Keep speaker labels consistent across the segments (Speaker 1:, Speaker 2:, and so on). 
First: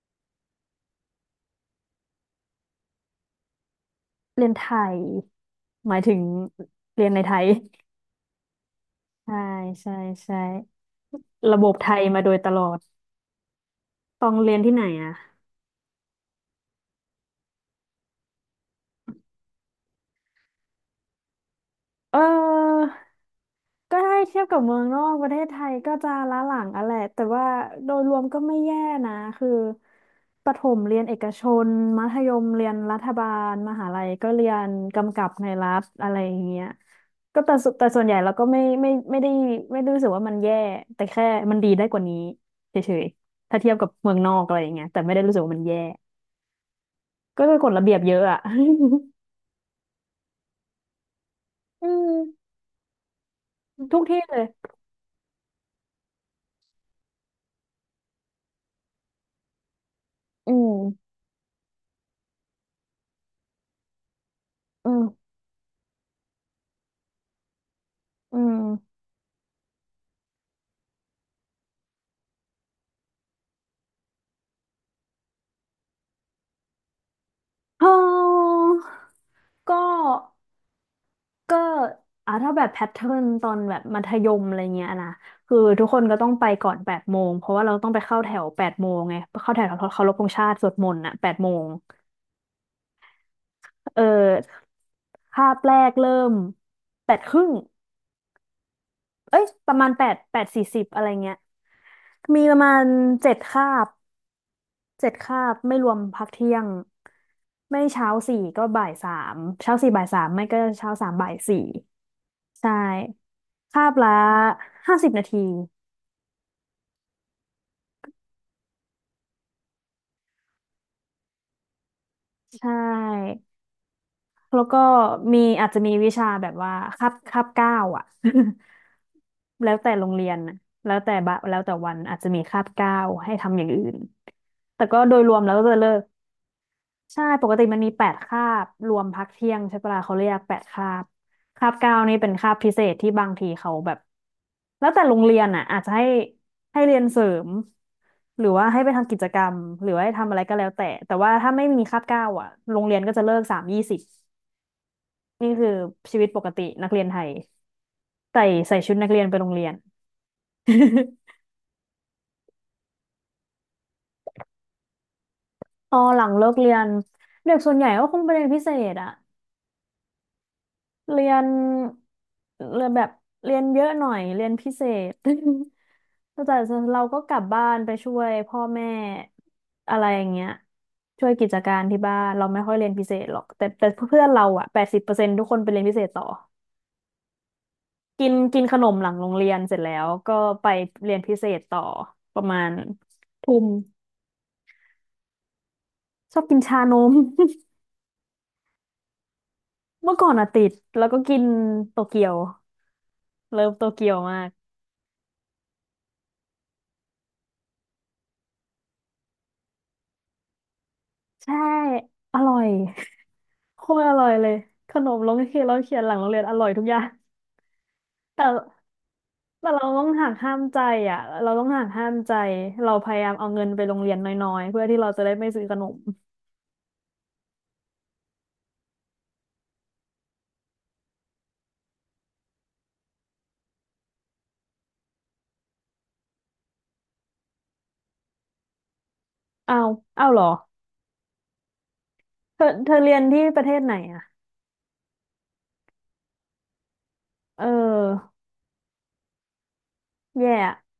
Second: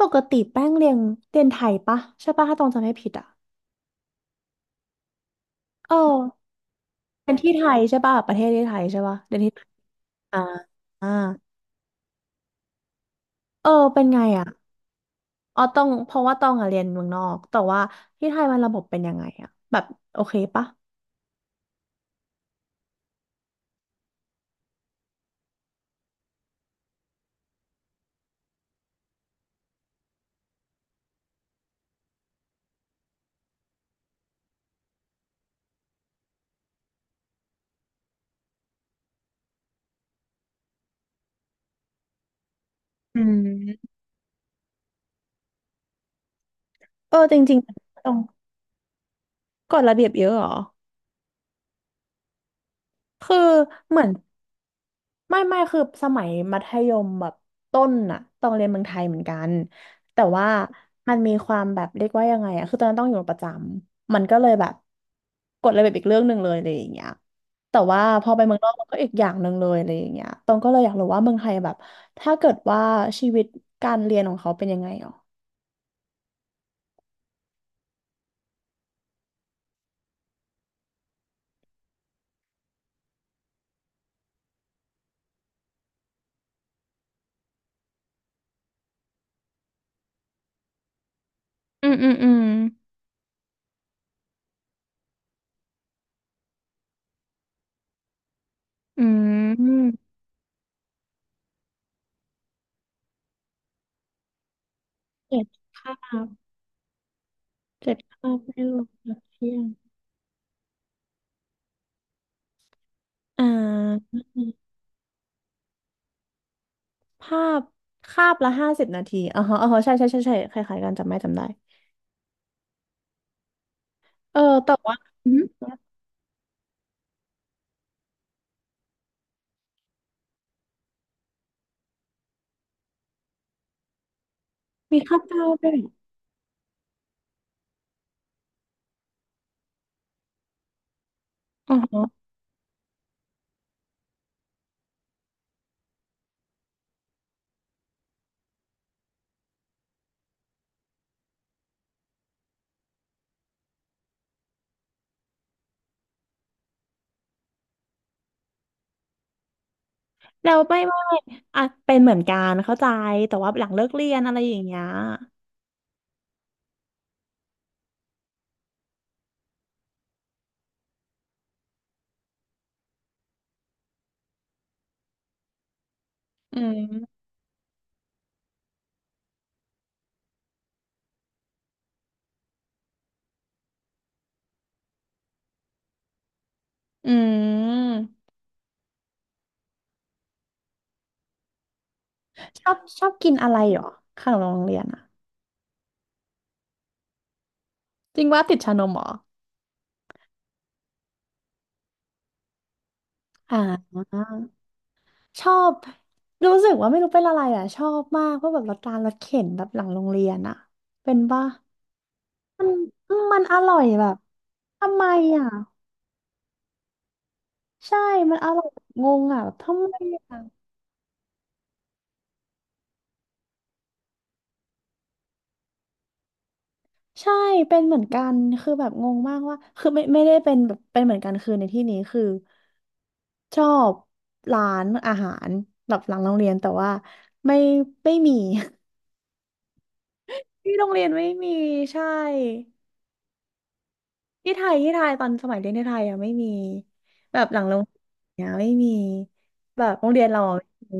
Speaker 1: ปกติแป้งเรียนไทยปะใช่ปะถ้าตองจำไม่ผิดอ่ะ
Speaker 2: เรียนไทยห
Speaker 1: เอ
Speaker 2: มา
Speaker 1: อ
Speaker 2: ยถึงเรียนใน
Speaker 1: เรี
Speaker 2: ไท
Speaker 1: ยน
Speaker 2: ย
Speaker 1: ที่ไทยใช่ปะประเทศที่ไทยใช่ปะ เรี
Speaker 2: ใช่
Speaker 1: ยนที่
Speaker 2: ใช่ใช่
Speaker 1: อ่าอ่า
Speaker 2: ระบบไทยมาโดยตลอด
Speaker 1: เออเป็นไง
Speaker 2: ต้อง
Speaker 1: อ่ะ
Speaker 2: เรียนที่ไหนอ่ะ
Speaker 1: อ๋อต้องเพราะว่าตองอ่ะเรียนเมืองนอกแต่ว่าที่ไทยมันระบบเป็นยังไงอ่ะแบบโอเคปะ
Speaker 2: เออ ก็ได้เทียบกับเมืองนอกประเทศไทยก็จะล้าหลังอะแหละแต่ว่าโดยรวมก็ไม่แย่นะคือประถมเรียนเอกชนมัธยมเรียนรัฐบาลมหาลัยก็เรียนกำกับในรัฐอะไรอย่างเงี้ยก็แต่สุแต่ส่วนใหญ่เราก็ไม่ได้รู้สึกว่ามันแย่แต่แค่มันดีได้กว่านี้เฉย
Speaker 1: อื
Speaker 2: ๆถ้าเทียบกั
Speaker 1: ม
Speaker 2: บเมืองนอกอะไรอย่างเงี้ยแต่ไม่ได้รู้สึกว่ามันแย่
Speaker 1: เออจ
Speaker 2: ก็
Speaker 1: ริ
Speaker 2: คื
Speaker 1: ง
Speaker 2: อกฎระเบียบ
Speaker 1: ๆตร
Speaker 2: เย
Speaker 1: ง
Speaker 2: อะอะ
Speaker 1: กฎระเบียบเยอะเหรอ
Speaker 2: อืม
Speaker 1: คือ เห
Speaker 2: ทุ
Speaker 1: มื
Speaker 2: ก
Speaker 1: อน
Speaker 2: ที่เลย
Speaker 1: ไม่คือสมัยมัธยมแบบต้นอะต้องเรียนเมืองไทยเหมือนกันแต่ว่า
Speaker 2: อื
Speaker 1: มั
Speaker 2: ม
Speaker 1: นมีความแบบเรียกว่ายังไงอะคือตอนนั้นต้องอยู่ประจำมันก็เลยแบบ
Speaker 2: อืม
Speaker 1: กฎระเบียบอีกเรื่องหนึ่งเลยอะไรอย่างเงี้ยแต่ว่าพอ
Speaker 2: อื
Speaker 1: ไปเมืองนอกมันก็
Speaker 2: ม
Speaker 1: อีกอย่างหนึ่งเลยอะไรอย่างเงี้ยตองก็เลยอยากรู้ว่าเมืองไทยแบบถ้าเกิดว่าชีวิตการเรียนของเขาเป็นยังไงหรอ
Speaker 2: ออ ก็ก็อ่ะถ้าแบบแพทเทิร์นตอนแบบมัธยมอะไรเงี้ยนะคือทุกคนก็ต้องไปก่อนแปดโมงเพราะว่าเราต้องไปเข้าแถวแปดโมงไงเข้าแถวเคารพธงชาติสวดมนต์อ่ะแปดโมงเออคาบแรกเริ่ม8 ครึ่ง
Speaker 1: อืม
Speaker 2: เอ้ยประมาณ8 8 สี่สิบอะไรเงี้ยมีประมาณเจ็ดคาบ ไม่รว
Speaker 1: ภา
Speaker 2: มพั
Speaker 1: พ
Speaker 2: กเที่ยงไม่
Speaker 1: เจ็ด
Speaker 2: เช้า
Speaker 1: ภาพ
Speaker 2: สี่
Speaker 1: ไม่
Speaker 2: ก็
Speaker 1: ลง
Speaker 2: บ่ายสา
Speaker 1: พาก
Speaker 2: ม
Speaker 1: เที่ยง
Speaker 2: เช้าสี่บ่ายสามไม่ก็เช้าสามบ่ายสี่ใช่
Speaker 1: อ่
Speaker 2: คาบละ
Speaker 1: า
Speaker 2: 50 นาที
Speaker 1: ภาพคาบละ50 นาทีอ๋อฮะอ๋อฮะใช่ใช่ใช่ใช่คล้ายๆกันจำได้
Speaker 2: ใช่
Speaker 1: เออ
Speaker 2: แล้ว
Speaker 1: แต่
Speaker 2: ก็
Speaker 1: ว่าอื
Speaker 2: มี
Speaker 1: ม
Speaker 2: อาจจะมีวิชาแบบว่าคาบเก้าอ่ะ แล้วแต่โรงเรียนน่ะแล้วแต่วันอาจจะมีคาบเก้าให้ทำอย่างอื่นแต่ก็
Speaker 1: มี
Speaker 2: โด
Speaker 1: ข้าว
Speaker 2: ยรวม
Speaker 1: เจ้า
Speaker 2: แล้วก็
Speaker 1: ด้ว
Speaker 2: จะ
Speaker 1: ย
Speaker 2: เลิก ใช่ปกติมันมีแปดคาบรวมพักเที่ยงใช่ปะล่ะเขาเรียกแปดคาบคา
Speaker 1: อ๋อ
Speaker 2: บเก้า
Speaker 1: ฮะ
Speaker 2: นี่เป็นคาบพิเศษที่บางทีเขาแบบแล้วแต่โรงเรียนอ่ะอาจจะให้ให้เรียนเสริมหรือว่าให้ไปทำกิจกรรมหรือว่าให้ทำอะไรก็แล้วแต่แต่ว่าถ้าไม่มีคาบเก้าอ่ะโรงเรียนก็จะเลิก3:20นี่คือชีวิตปกตินักเรียนไทยใส่ใส่ชุดนักเรียนไปโรงเรียน
Speaker 1: แล้วไม่อ่ะเป็นเหมือนกันเข้าใจแต่ว่าหลังเลิกเรียนอะไรอย่างเงี้ย
Speaker 2: พอหลังเลิกเรียนเด็กส่วนใหญ่ก็คงไปเรียนพิเศษอะเรียนเรียนแบบ เป็นพิเศษ แต่
Speaker 1: อื
Speaker 2: เรา
Speaker 1: ม
Speaker 2: ก็กลับบ้านไปช่วยพ่อแม่อะไรอย่างเงี้ยช่วยกิจการที่บ้านเราไม่ค่อยเรียนพิเศษหรอกแต่เพื่อนเราอะ80%ทุกคนไปเรียนพิเศษต่อ
Speaker 1: อื
Speaker 2: กิ
Speaker 1: ม
Speaker 2: นกินขนมหลังโรงเรียนเสร็จแล้วก็ไปเรียนพิเศษต่อประมา
Speaker 1: ชอ
Speaker 2: ณ
Speaker 1: บชอบกินอะ
Speaker 2: ทุ่
Speaker 1: ไร
Speaker 2: ม
Speaker 1: เหรอขนมโรงเรียนอะ
Speaker 2: ชอบกินชานม
Speaker 1: จริงว่าติดชานมเหรอ
Speaker 2: เมื่อก่อนอะติดแล้วก็กินโตเกียวเลิฟโต
Speaker 1: อ่า
Speaker 2: เกียวมาก
Speaker 1: ชอบรู้สึกว่าไม่รู้เป็นอะไรอ่ะชอบมากเพราะแบบรถการรถเข็นแบบหลังโรงเรียนอ่ะเป็นป่ะ
Speaker 2: ใช่อร่อ
Speaker 1: มัน
Speaker 2: ย
Speaker 1: มันอร่ อ
Speaker 2: โค
Speaker 1: ย
Speaker 2: ต
Speaker 1: แบ
Speaker 2: รอ
Speaker 1: บ
Speaker 2: ร่อยเลยข
Speaker 1: ทำไม
Speaker 2: นมโรง
Speaker 1: อ่ะ
Speaker 2: เรียนเราเขียนหลังโรงเรียนอร่อยทุกอย่าง
Speaker 1: ใช่มัน
Speaker 2: แต่
Speaker 1: อร่อยแบบงงอ่ะแบบ
Speaker 2: แต่
Speaker 1: ทำ
Speaker 2: เรา
Speaker 1: ไม
Speaker 2: ต้องหักห้า
Speaker 1: อ่ะ
Speaker 2: มใจอ่ะเราต้องหักห้ามใจ เราพยายามเอาเงินไปโรงเรียนน้อยๆเพื่อที่เราจะได้ไม่ซื้อขนม
Speaker 1: ใช่เป็นเหมือนกันคือแบบงงมากว่าคือไม่ได้เป็นแบบเป็นเหมือนกันคือในที่นี้คือชอบร้านอาหารแบบหลังโรงเรียนแต่ว่าไม่ไม่มี
Speaker 2: อ้าวอ้าวเหรอ
Speaker 1: ที่โรงเรียนไม่มีใช่
Speaker 2: เธอเรียนที่ประเทศไหนอ่ะ
Speaker 1: ที่ไทยที่ไทยตอนสมัยเรียนที่ไทยอ่ะไม่มีแบบหลั
Speaker 2: เ
Speaker 1: งโรงเรียน
Speaker 2: ออ
Speaker 1: เนี่ยไม่มีแบบโรงเรียนเราอะ
Speaker 2: แย่อะ
Speaker 1: ไม่มี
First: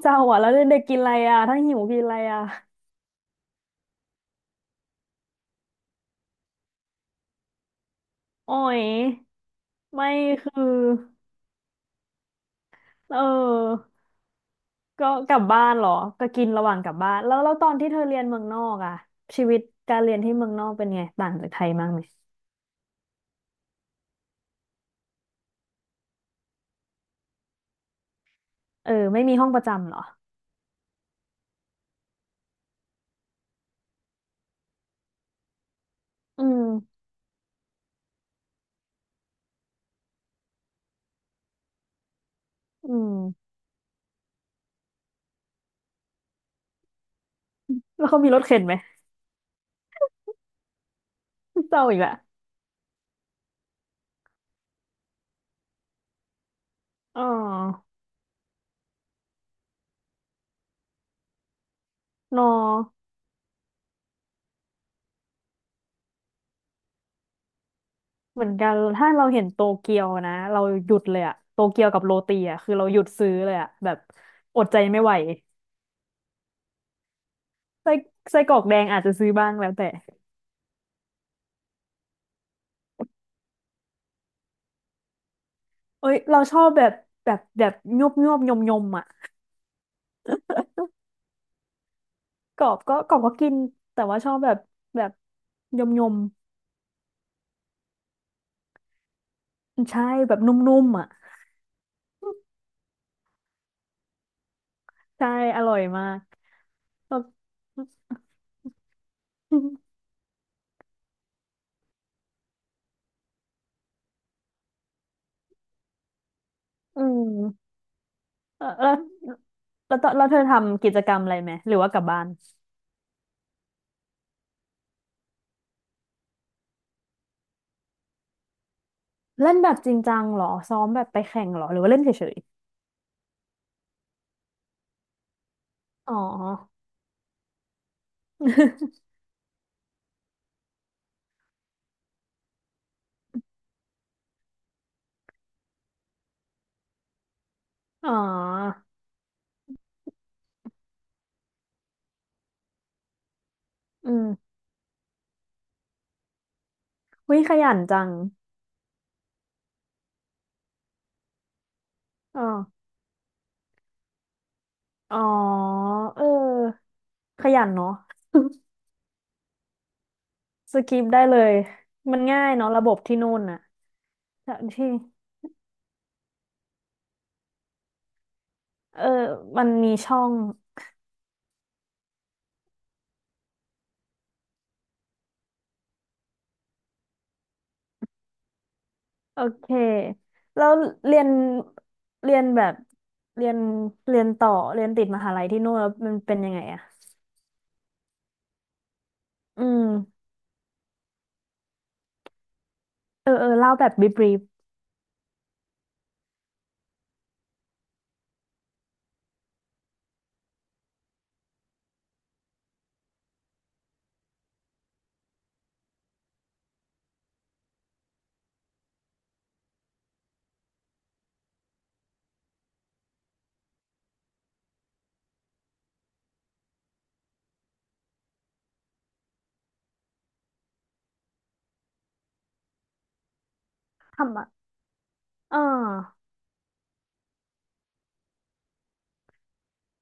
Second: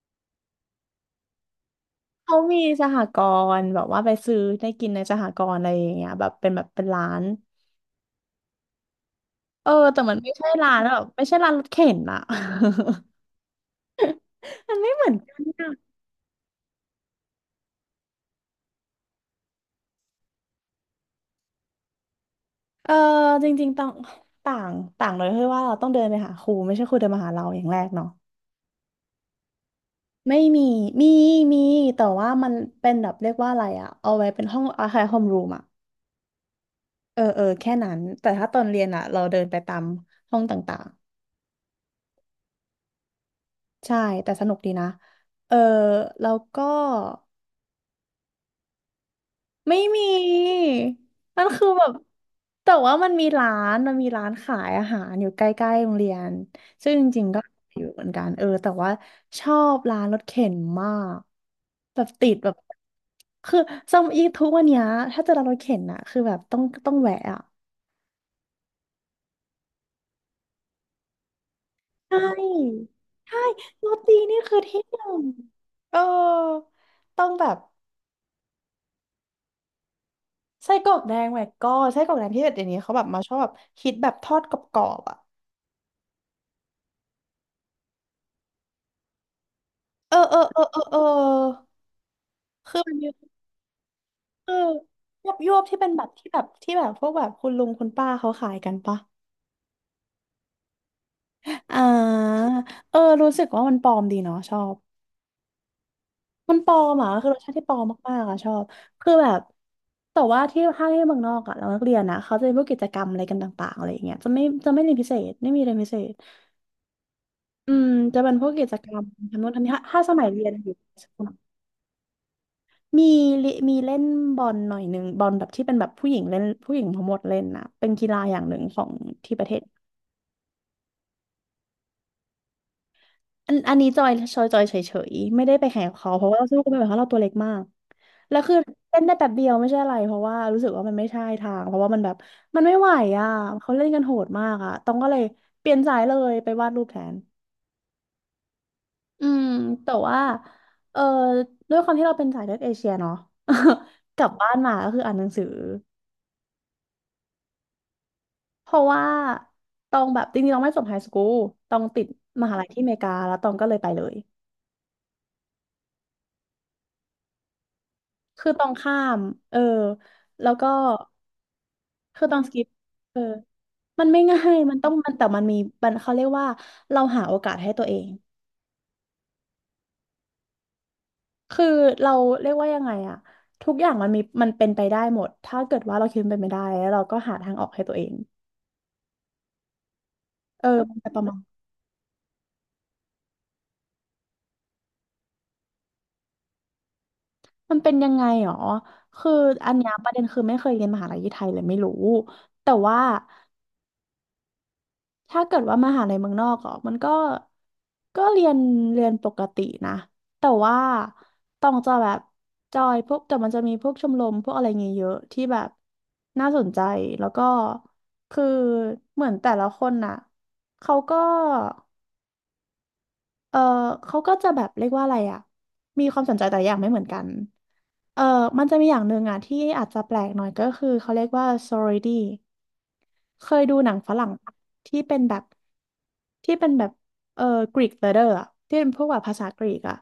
Speaker 2: เศร้าอ่ะแล้วเด็กๆกินอะไรอ่ะถ้าหิวกินอะไร
Speaker 1: เขา
Speaker 2: อ่ะ
Speaker 1: มีสหกรณ์แบบว่าไปซื้อได้กินในสหกรณ์อะไรอย่างเงี้ยแบบเป็นแบบเป็นร้าน
Speaker 2: อ๋อย
Speaker 1: เออแต่
Speaker 2: ไม่
Speaker 1: มันไม่ใช่
Speaker 2: คือ
Speaker 1: ร้านแบบไม่ใช่ร้านรถเข็นอะ
Speaker 2: เ ออ
Speaker 1: มันไม่เห
Speaker 2: ก็
Speaker 1: มือน
Speaker 2: ก
Speaker 1: กั
Speaker 2: ลับ
Speaker 1: น
Speaker 2: บ้านเห
Speaker 1: อะ
Speaker 2: รอก็กินระหว่างกลับบ้านแล้วตอนที่เธอเรียนเมืองนอกอ่ะชีวิตการเรียนที่เมืองนอกเป็นไงต่างจากไทยมากไหม
Speaker 1: เออจริงๆต่างต่างต่างเลยคือว่าเราต้องเดินไปหาครูไม่ใช่ครูเดินมาหาเราอย่างแรกเนาะ
Speaker 2: เออไม่มีห้องประจำเหรอ
Speaker 1: ไม่มีมีมีแต่ว่ามันเป็นแบบเรียกว่าอะไรอะเอาไว้เป็นห้องอาคารโฮมรูมอะ
Speaker 2: อืม
Speaker 1: เออเออแค่นั้นแต่ถ้าตอนเรียนอะเราเดินไปตามห้องต่าง
Speaker 2: อืม
Speaker 1: ๆใช่แต่สนุกดีนะเออแล้วก็
Speaker 2: แล้วเขามีรถเข็นไหม
Speaker 1: ไม่มีมันคือ
Speaker 2: เศ
Speaker 1: แบ
Speaker 2: ร้า
Speaker 1: บ
Speaker 2: อีกละ
Speaker 1: แต่ว่ามันมีร้านมันมีร้านขายอาหารอยู่ใกล้ๆโรงเรียนซึ่งจ
Speaker 2: อ๋
Speaker 1: ริงๆก็อ
Speaker 2: อ
Speaker 1: ยู่เหมือนกันเออแต่ว่าชอบร้านรถเข็นมากแบบติด
Speaker 2: นอ
Speaker 1: แบบคือสมัยทุกวันเนี้ยถ้าจะร้านรถเข็นอะคือแบบต้องแวะอะ
Speaker 2: เหมือนกัน ถ้าเราเห็นโตเกียวนะ เราหยุดเลยอะโตเกียวกับ
Speaker 1: ใช
Speaker 2: โรตีอะคือเรา
Speaker 1: ่
Speaker 2: หยุดซื้อ
Speaker 1: ใช่
Speaker 2: เลยอะ
Speaker 1: โร
Speaker 2: แบบ
Speaker 1: ตีนี่คือ
Speaker 2: อดใจ
Speaker 1: ที่ห
Speaker 2: ไม่
Speaker 1: นึ่
Speaker 2: ไหว
Speaker 1: งเออต้องแบบ
Speaker 2: ไส้ไส้กรอกแดงอาจจะซื้อบ้างแล้วแต่
Speaker 1: ไส้กรอกแดงแหวกก้อนไส้กรอกแดงที่แบบเดี๋ยวนี้เขาแบบมาชอบแบบคิดแบบทอดกรอบๆอะ
Speaker 2: เอ้ยเราชอบแบบแบบยุบยุบยมยมๆอะ
Speaker 1: เออเออเออเออเออ
Speaker 2: กรอ
Speaker 1: คื
Speaker 2: บ
Speaker 1: อมั
Speaker 2: ก็
Speaker 1: นมี
Speaker 2: กรอบก็กินแต่ว่าชอบ
Speaker 1: เอ
Speaker 2: แบ
Speaker 1: อ
Speaker 2: บแบบ
Speaker 1: ยวบยวบที่
Speaker 2: ย
Speaker 1: เป็
Speaker 2: ม
Speaker 1: นแบ
Speaker 2: ย
Speaker 1: บ
Speaker 2: ม
Speaker 1: ที่แบบที่แบบพวกแบบคุณลุงคุณป้าเขาขายกันปะ
Speaker 2: ใช่แบบนุ่มๆอะ
Speaker 1: อ่าเออรู้สึกว่ามันปลอมดีเนาะชอบ
Speaker 2: ใช่อร่อยมาก
Speaker 1: มันปลอมอ่ะ
Speaker 2: แล้ว
Speaker 1: คือรสชาติที่ปลอมมากๆอ่ะชอบคือแบบ แต่ว่าที่ถ้าที่เมืองนอกอ่ะเรานักเรียนนะเขาจะมีพวกกิจกรรมอะไรกันต่างๆอะไรอย่างเงี้ยจะไม่เรียนพิเศษไม่มีเรียนพิเศษ
Speaker 2: อื
Speaker 1: อื
Speaker 2: ม
Speaker 1: มจะเป็นพวก
Speaker 2: เอ
Speaker 1: กิ
Speaker 2: อ
Speaker 1: จ
Speaker 2: แล้
Speaker 1: ก
Speaker 2: ว
Speaker 1: รรมทำโน้นทำนี่ถ้า
Speaker 2: แล้ว
Speaker 1: ถ้า
Speaker 2: ตอ
Speaker 1: ส
Speaker 2: นแล้
Speaker 1: มั
Speaker 2: ว
Speaker 1: ย
Speaker 2: เธอ
Speaker 1: เรียนอยู่
Speaker 2: ทำกิจกรรมอะไร ไหมหรือว่ากลับบ้าน
Speaker 1: มีมีเล่นบอลหน่อยหนึ่งบอลแบบที่เป็นแบบผู้หญิงเล่นผู้หญิงทั้งหมดเล่นนะเป็นกีฬาอย่างหนึ่งของที่ประเท
Speaker 2: เล่น
Speaker 1: ศ
Speaker 2: แบบจริงจังเหรอซ้อมแบบไปแข่งเหรอหรือว่าเล่นเฉย
Speaker 1: อันนี้จอยจอยจอยเฉยๆไม่ได้ไปแข่งกับ
Speaker 2: ๆ
Speaker 1: เขา
Speaker 2: อ๋อ
Speaker 1: เพราะว่าเราสู้กันไม่ไหวเพราะเราตัวเล็กมากแล้วคือเล่นได้ แป๊บเดียวไม่ใช่อะไรเพราะว่ารู้สึกว่ามันไม่ใช่ทางเพราะว่ามันแบบมันไม่ไหวอ่ะเขาเล่นกันโหดมากอ่ะต้องก็เลยเปลี่ยนสายเลยไปวาดรูปแทน
Speaker 2: อ๋อ
Speaker 1: อืมแต่ว่าเออด้วยความที่เราเป็นสายเลือดเอเชียเนาะ
Speaker 2: อื
Speaker 1: ก
Speaker 2: ม
Speaker 1: ลับบ้านมาก็คืออ่านหนังสือ
Speaker 2: วิขยันจัง
Speaker 1: เพราะว่าตองแบบจริงๆตองไม่จบไฮสคูลตองติด
Speaker 2: อ๋อ
Speaker 1: มหาลัยที่อเมริกาแล้วตองก็เลยไปเลย
Speaker 2: อ๋อเออขยันเนาะ
Speaker 1: คือตองข้ามเออแล้วก็
Speaker 2: สกิปได้เลยมัน
Speaker 1: คือตอง
Speaker 2: ง่า
Speaker 1: ส
Speaker 2: ย
Speaker 1: กิป
Speaker 2: เนาะระบบที่
Speaker 1: เออ
Speaker 2: นู่นน่ะ
Speaker 1: มันไม่ง่า
Speaker 2: แต
Speaker 1: ยมัน
Speaker 2: ที่
Speaker 1: ต้องมันแต่มันมีมันเขาเรียกว่าเราหาโอกาสให้ตัวเอง
Speaker 2: เออมันมีช่อง
Speaker 1: คือเราเรียกว่ายังไงอะทุกอย่างมันมีมันเป็นไปได้หมดถ้าเกิดว่าเราคิดมันเป็นไปได้แล้วเราก็หาทางออกให้ตัวเอง
Speaker 2: โอเคแล้ว
Speaker 1: มันจะป
Speaker 2: เรีย
Speaker 1: ระ
Speaker 2: น
Speaker 1: มาณ
Speaker 2: เรียนแบบเรียนเรียนต่อเรียนติดมหาลัยที่นู่นแล้วมันเป็นยังไงอะ
Speaker 1: มันเป็นยังไงหรอคือ
Speaker 2: อื
Speaker 1: อัน
Speaker 2: ม
Speaker 1: เนี้ยประเด็นคือไม่เคยเรียนมหาลัยที่ไทยเลยไม่รู้แต่ว่า
Speaker 2: เออเออเล่าแบบบีบรีฟ
Speaker 1: ถ้าเกิดว่ามหาลัยเมืองนอกอ่ะมันก็ก็เรียนเรียนปกตินะแต่ว่าต้องจะแบบจอยพวกแต่มันจะมีพวกชมรมพวกอะไรเงี้ยเยอะที่แบบน่าสนใจแล้วก็คือเหมือนแต่ละคนน่ะเขาก็เออเขาก็จะแบบเรียกว่าอะไรอ่ะมีความสนใจแต่ละอย่างไม่เหมือนกัน เออมันจะมีอย่างหนึ่งอ่ะที่อาจจะแปลกหน่อยก็คือเขาเรียกว่า sorority เคยดูหนังฝรั่ง
Speaker 2: ทำอะ
Speaker 1: ปะที่เป็นแบบ
Speaker 2: อ่า
Speaker 1: ที่เป็นแบบเออกรีกเลเดอร์อะที่เป็นพวกแบบภาษากรีกอะ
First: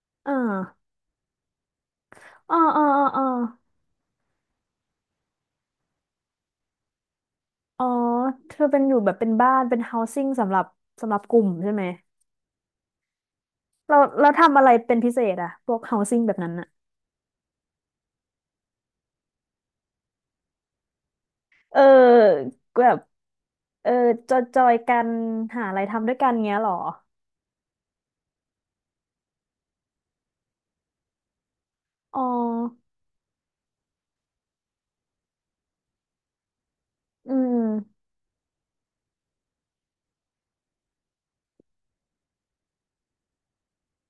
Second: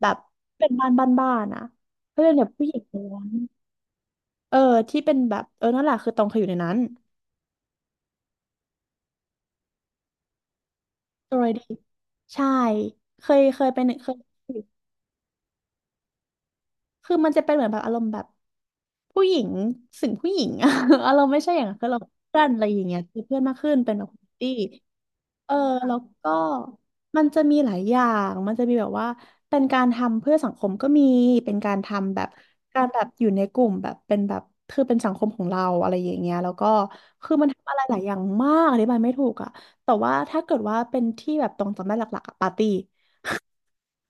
Speaker 1: แบบ
Speaker 2: อ่
Speaker 1: เป็น
Speaker 2: า
Speaker 1: บ้านะก็เป็นแบบ
Speaker 2: อ๋อ
Speaker 1: ผู้หญิ
Speaker 2: อ๋
Speaker 1: ง
Speaker 2: อ
Speaker 1: ล้ว
Speaker 2: อ๋อ
Speaker 1: นเออที่เป็นแบบนั่นแหละคือตรงเคยอยู่ในนั้น
Speaker 2: อ๋อเธอเป็นอยู่แบบเป็นบ้านเป็น housing สำหรับสำหรับกลุ่ม
Speaker 1: sorority
Speaker 2: ใช่ไหม
Speaker 1: ใช่เคยเป็น
Speaker 2: เรา
Speaker 1: เค
Speaker 2: เราทำ
Speaker 1: ย
Speaker 2: อะไรเป็นพิเศษอะพวก housing แบบนั้นอะ
Speaker 1: คือมันจะเป็นเหมือนแบบอารมณ์แบบผู้หญิงสิ่งผู้หญิงอะ อารมณ์ไม่ใช่อย่างนั้น
Speaker 2: เ
Speaker 1: คือเราเพื่อน
Speaker 2: ออ
Speaker 1: อะไรอย่า
Speaker 2: แบ
Speaker 1: งเงี้
Speaker 2: บ
Speaker 1: ยคือเพื่อนมากขึ้น
Speaker 2: เอ
Speaker 1: เป็
Speaker 2: อ
Speaker 1: นแบบคอมมู
Speaker 2: จ
Speaker 1: นิ
Speaker 2: อย
Speaker 1: ตี้
Speaker 2: จอยกัน
Speaker 1: เออ
Speaker 2: หาอะไร
Speaker 1: แล้ว
Speaker 2: ทำด้วยกัน
Speaker 1: ก็
Speaker 2: เงี้ยเหรอ
Speaker 1: มันจะมีหลายอย่างมันจะมีแบบว่าเป็นการทำเพื่อสังคมก็มีเป็นการทำ
Speaker 2: อ๋
Speaker 1: แบบการ
Speaker 2: อ
Speaker 1: แบบอยู่ในกลุ่มแบบเป็นแบบคือเป็นสังคมของเราอะไรอย่างเงี้ยแล้วก็
Speaker 2: อื
Speaker 1: คือมัน
Speaker 2: ม
Speaker 1: ทำอะไรหลายอย่างมากอธิบายไม่ถูกอะแต่ว่าถ้าเกิดว่าเป็นที่แบบตรงจำได้หลักๆอะปาร์ตี้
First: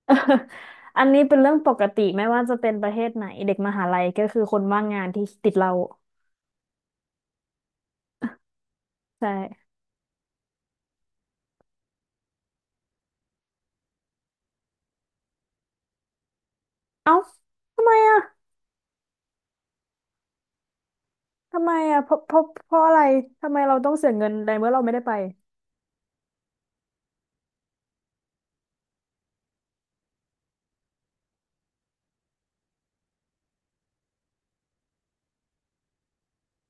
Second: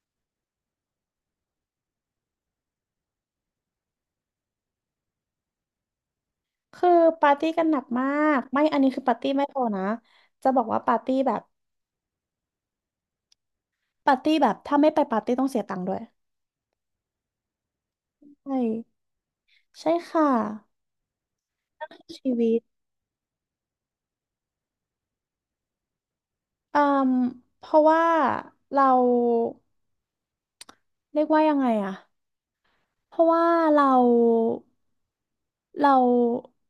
Speaker 2: อันนี้เป็นเรื่องปกติไม่ว่าจะเป็นประเทศไหนเด็กมหาลัยก็คือคนว่างงานที่ติดเรา
Speaker 1: คือปาร์ตี้กันหนักมากไม่อันนี้คือปาร์
Speaker 2: ใช่
Speaker 1: ตี้ไม่พอนะจะบอกว่าปาร์ตี้แบบถ้าไม่ไปปาร์ตี้ต้องเสียตังค์ด้วย
Speaker 2: เอ้าทำไมอะ
Speaker 1: ใช่ใช่ค่ะ
Speaker 2: ทำไม
Speaker 1: นั่น
Speaker 2: อะ
Speaker 1: คือชีวิต
Speaker 2: เพราะอะไรทำไมเราต้องเสียเงินในเมื่อเราไม่ได้ไป
Speaker 1: อืมเพราะว่าเราเรียกว่ายังไงอะเพราะว่าเรา เรา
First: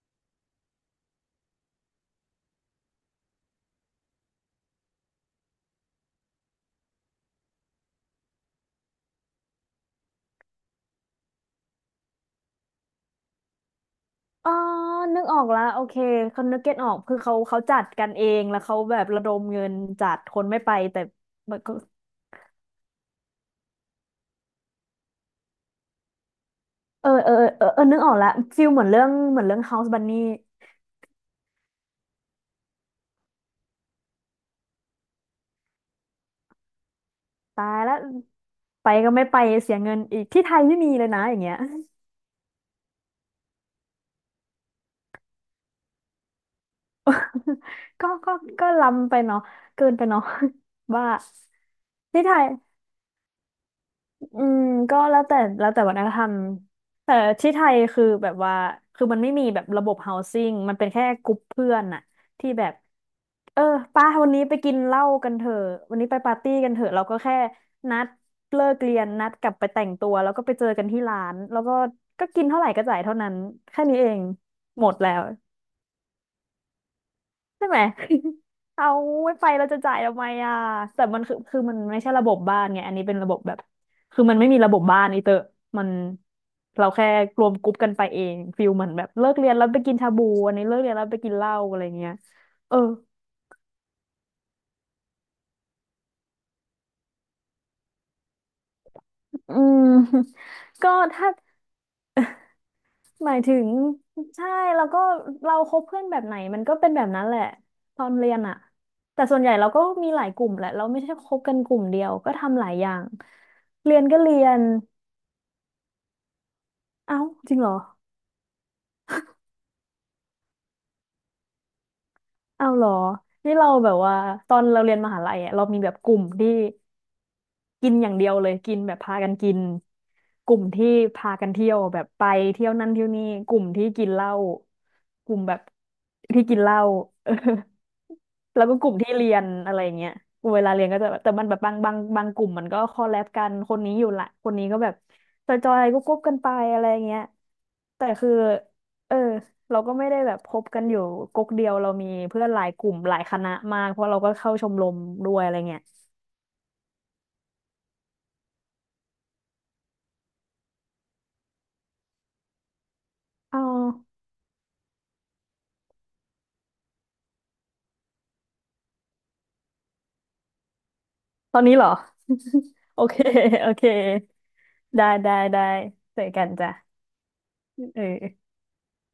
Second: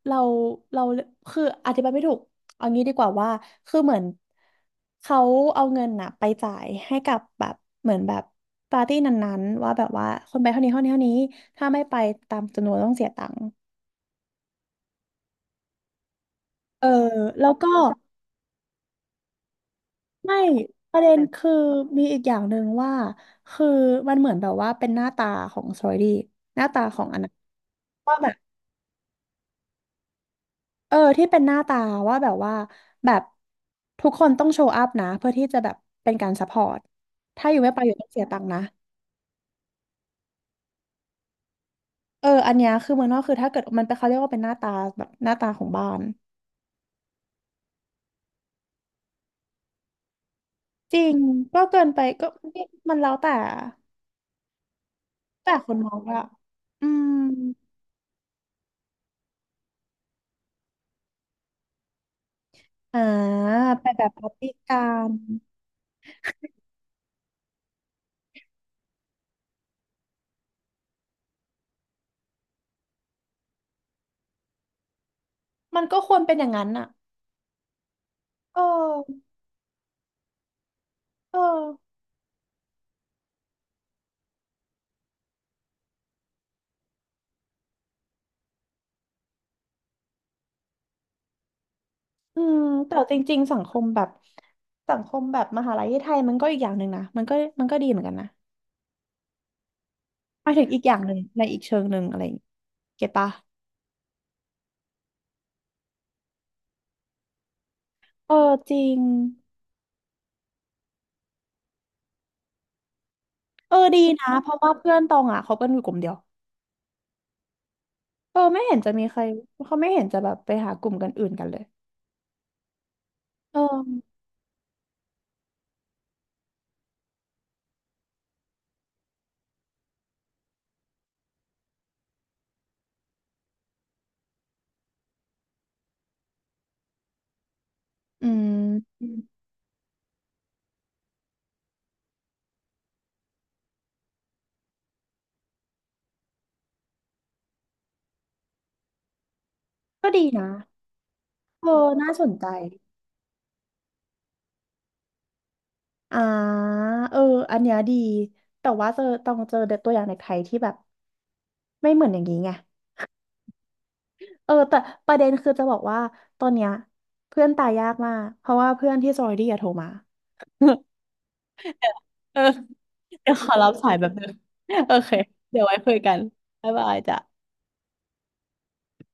Speaker 1: เราเราคืออธิบายไม่ถูกเอางี้ดีกว่าว่าคือเหมือนเขาเอาเงินน่ะไปจ่ายให้กับแบบเหมือนแบบปาร์ตี้นั้นๆว่าแบบว่าคนไปเท่านี้เท่านี้เท่านี้ถ้าไม่ไปตามจำนวนต้องเสียตังค์
Speaker 2: อ๋อนึกออกแล้ว โอเคคนนึกเก็ต
Speaker 1: เอ
Speaker 2: อ
Speaker 1: อ
Speaker 2: อกคือเขา
Speaker 1: แล้ว
Speaker 2: เขา
Speaker 1: ก็
Speaker 2: จัดกันเอง แล้วเขาแบบระดมเงินจัดค
Speaker 1: ไม่
Speaker 2: นไม่ไป
Speaker 1: ป
Speaker 2: แต่
Speaker 1: ระเด็นคือ
Speaker 2: มันก็
Speaker 1: มีอีกอย่างหนึ่งว่าคือมันเหมือนแบบว่าเป็นหน้าตาของซอยดีหน้าตาขอ
Speaker 2: เอ
Speaker 1: ง
Speaker 2: อ
Speaker 1: อัน
Speaker 2: เอ
Speaker 1: นั้น
Speaker 2: อเออเออ นึกออก
Speaker 1: ว่า
Speaker 2: แล้
Speaker 1: แบ
Speaker 2: ว
Speaker 1: บ
Speaker 2: ฟิลเหมือนเรื่องเหมือนเรื่อง House Bunny
Speaker 1: ที่เป็นหน้าตาว่าแบบว่าแบบทุกคนต้องโชว์อัพนะเพื่อที่จะแบบเป็นการซัพพอร์ตถ้าอยู่
Speaker 2: ตา
Speaker 1: ไม่
Speaker 2: ย
Speaker 1: ไปอ
Speaker 2: แล้
Speaker 1: ยู่
Speaker 2: ว
Speaker 1: ต้องเสียตังค์นะ
Speaker 2: ไปก็ไม่ไปเสียเงินอีก ที่ไทยไม่มีเลยนะอย่างเงี้ย
Speaker 1: อันเนี้ยคือเมืองนอกคือถ้าเกิดมันเป็นเขาเรียกว่าเป็นหน้าตาแบบหน้าตาของบ้าน
Speaker 2: ก็ก็ก็ล้ำไปเนาะเกินไปเนาะ
Speaker 1: จ ริ
Speaker 2: ว่า
Speaker 1: งก็เกินไป
Speaker 2: ที่
Speaker 1: ก็
Speaker 2: ไทย
Speaker 1: มันแล้วแต่
Speaker 2: อืมก็แล้วแต่
Speaker 1: แต่
Speaker 2: แล้
Speaker 1: ค
Speaker 2: ว
Speaker 1: น
Speaker 2: แต่
Speaker 1: ม
Speaker 2: วั
Speaker 1: อ
Speaker 2: ฒ
Speaker 1: ง
Speaker 2: นธ
Speaker 1: อะ
Speaker 2: รรม
Speaker 1: อืม
Speaker 2: แต่ที่ไทยคือแบบว่ามันไม่มีแบบระบบ housing มันเป็นแค่กลุ่มเพื่อนน่ะที่แบบ
Speaker 1: อ่า
Speaker 2: เออ
Speaker 1: ไปแบ
Speaker 2: ป้า
Speaker 1: บปา
Speaker 2: วัน
Speaker 1: ร์
Speaker 2: นี้
Speaker 1: ตี้
Speaker 2: ไปกิ
Speaker 1: กั
Speaker 2: นเหล้า
Speaker 1: น
Speaker 2: กันเถอะวันนี้ไปปาร์ตี้กันเถอะเราก็แค่นัดเลิกเรียนนัดกลับไปแต่งตัวแล้วก็ไปเจอกันที่ร้านแล้วก็ก็กินเท่าไหร่ก็จ่ายเท่านั้นแค่นี้เองหมดแล้ว
Speaker 1: มันก็ควรเป็นอย่างนั้นอะ
Speaker 2: ใช่ไหม
Speaker 1: เอ
Speaker 2: เอา
Speaker 1: อ
Speaker 2: ไม่ไปเราจะจ่ายทำไมอ่ะแต่มันคือ
Speaker 1: เอ
Speaker 2: คือ
Speaker 1: อ
Speaker 2: มันไม่ใช่ระบบบ้านไง อันนี้เป็นระบบแบบคือมันไม่มีระบบบ้านอีเตอ มันเราแค่รวมกรุ๊ปกันไปเองฟิลเหมือนแบบเลิกเรียนแล้วไปกินชาบูอันนี้เลิกเรียนแล้วไปกินเหล้าอะไรเงี้ย
Speaker 1: อืม
Speaker 2: เออ
Speaker 1: แต่จริงๆสังคมแบบสังคมแบบมหาลัยที่ไทยมันก็อีกอย่างหนึ่งนะมันก็มันก็ดีเหมือนกันนะ
Speaker 2: อืม
Speaker 1: ห มายถึงอีกอ
Speaker 2: ก็
Speaker 1: ย่างหนึ่ง
Speaker 2: ถ้า
Speaker 1: ในอีกเชิงหนึ่งอะไรอย่างงี้เก็ต
Speaker 2: ห
Speaker 1: ปะ
Speaker 2: มายถึงใช่แล้วก็เราคบเพื่อนแบบไหนมันก็เป็นแบบนั้นแหละตอนเรี
Speaker 1: เออ
Speaker 2: ยนอ่ะ
Speaker 1: จริง
Speaker 2: แต่ส่วนใหญ่เราก็มีหลายกลุ่มแหละเราไม่ใช่คบกันกลุ่มเดียวก็ทำหลายอย่างเรี
Speaker 1: ดี
Speaker 2: ยนก็
Speaker 1: นะ
Speaker 2: เรี
Speaker 1: เพ
Speaker 2: ย
Speaker 1: ราะ
Speaker 2: น
Speaker 1: ว่าเพื่อนตองอ่ะเขาเป็นอยู่กลุ่มเดียว
Speaker 2: เอ้าจริงเหรอ
Speaker 1: ไม่เห็นจะมีใครเขาไม่เห็นจะแบบไปหากลุ่มกันอื่นกันเลย
Speaker 2: อ้าวเหรอนี่
Speaker 1: เอ
Speaker 2: เราแบบว่า
Speaker 1: อ
Speaker 2: ตอนเราเรียนมหาลัยอะเรามีแบบกลุ่มที่ กินอย่างเดียวเลยกินแบบพากันกินกลุ่มที่พากันเที่ยวแบบไปเที่ยวนั่นเที่ยวนี่กลุ่มที่กินเหล้ากลุ่มแบบที่กินเหล้า เออ
Speaker 1: อื
Speaker 2: แล้วก็กลุ่ม
Speaker 1: ม
Speaker 2: ที่เรียนอะไรอย่างเงี้ยเวลาเรียนก็จะแบบแต่มันแบบบางกลุ่มมันก็คอลแลบกันคนนี้อยู่ละคนนี้ก็แบบจอยๆก็กบกันไปอะไรอย่างเงี้ยแต่คือเออเราก็ไม่
Speaker 1: ก็
Speaker 2: ได้
Speaker 1: ดี
Speaker 2: แบบ
Speaker 1: นะ
Speaker 2: คบกันอยู่ก๊กเดี
Speaker 1: เออ
Speaker 2: ยวเรามี
Speaker 1: น่าสน
Speaker 2: เพื่
Speaker 1: ใจ
Speaker 2: อนหลายกลุ่มหลายคณะมากเพราะเราก็เข้าชมรมด้วยอะไรเงี้ย
Speaker 1: อ่าเอออันเนี้ยดีแต่ว่าเจอต้องเจอตัวอย่างในไทยที่แบบไม่เหมือนอย่างนี้ไง
Speaker 2: อ๋อา
Speaker 1: แต่ประเด็นคือจะบอกว่าตอนเนี้ยเพื่อนตายยากมากเพราะว่าเพื่อนที่ซอยดี้อะโทรมา
Speaker 2: ตอนนี้เหรอ
Speaker 1: เออ
Speaker 2: โอเค
Speaker 1: เดี๋ยวขอรั
Speaker 2: โอ
Speaker 1: บ
Speaker 2: เค
Speaker 1: สายแบบนึงโอ
Speaker 2: ได้
Speaker 1: เค
Speaker 2: ได้
Speaker 1: เดี๋
Speaker 2: ได้
Speaker 1: ยวไว้คุยกัน
Speaker 2: เจอกัน
Speaker 1: บ๊า
Speaker 2: จ้ะ
Speaker 1: ยบายจ้ะ
Speaker 2: เออ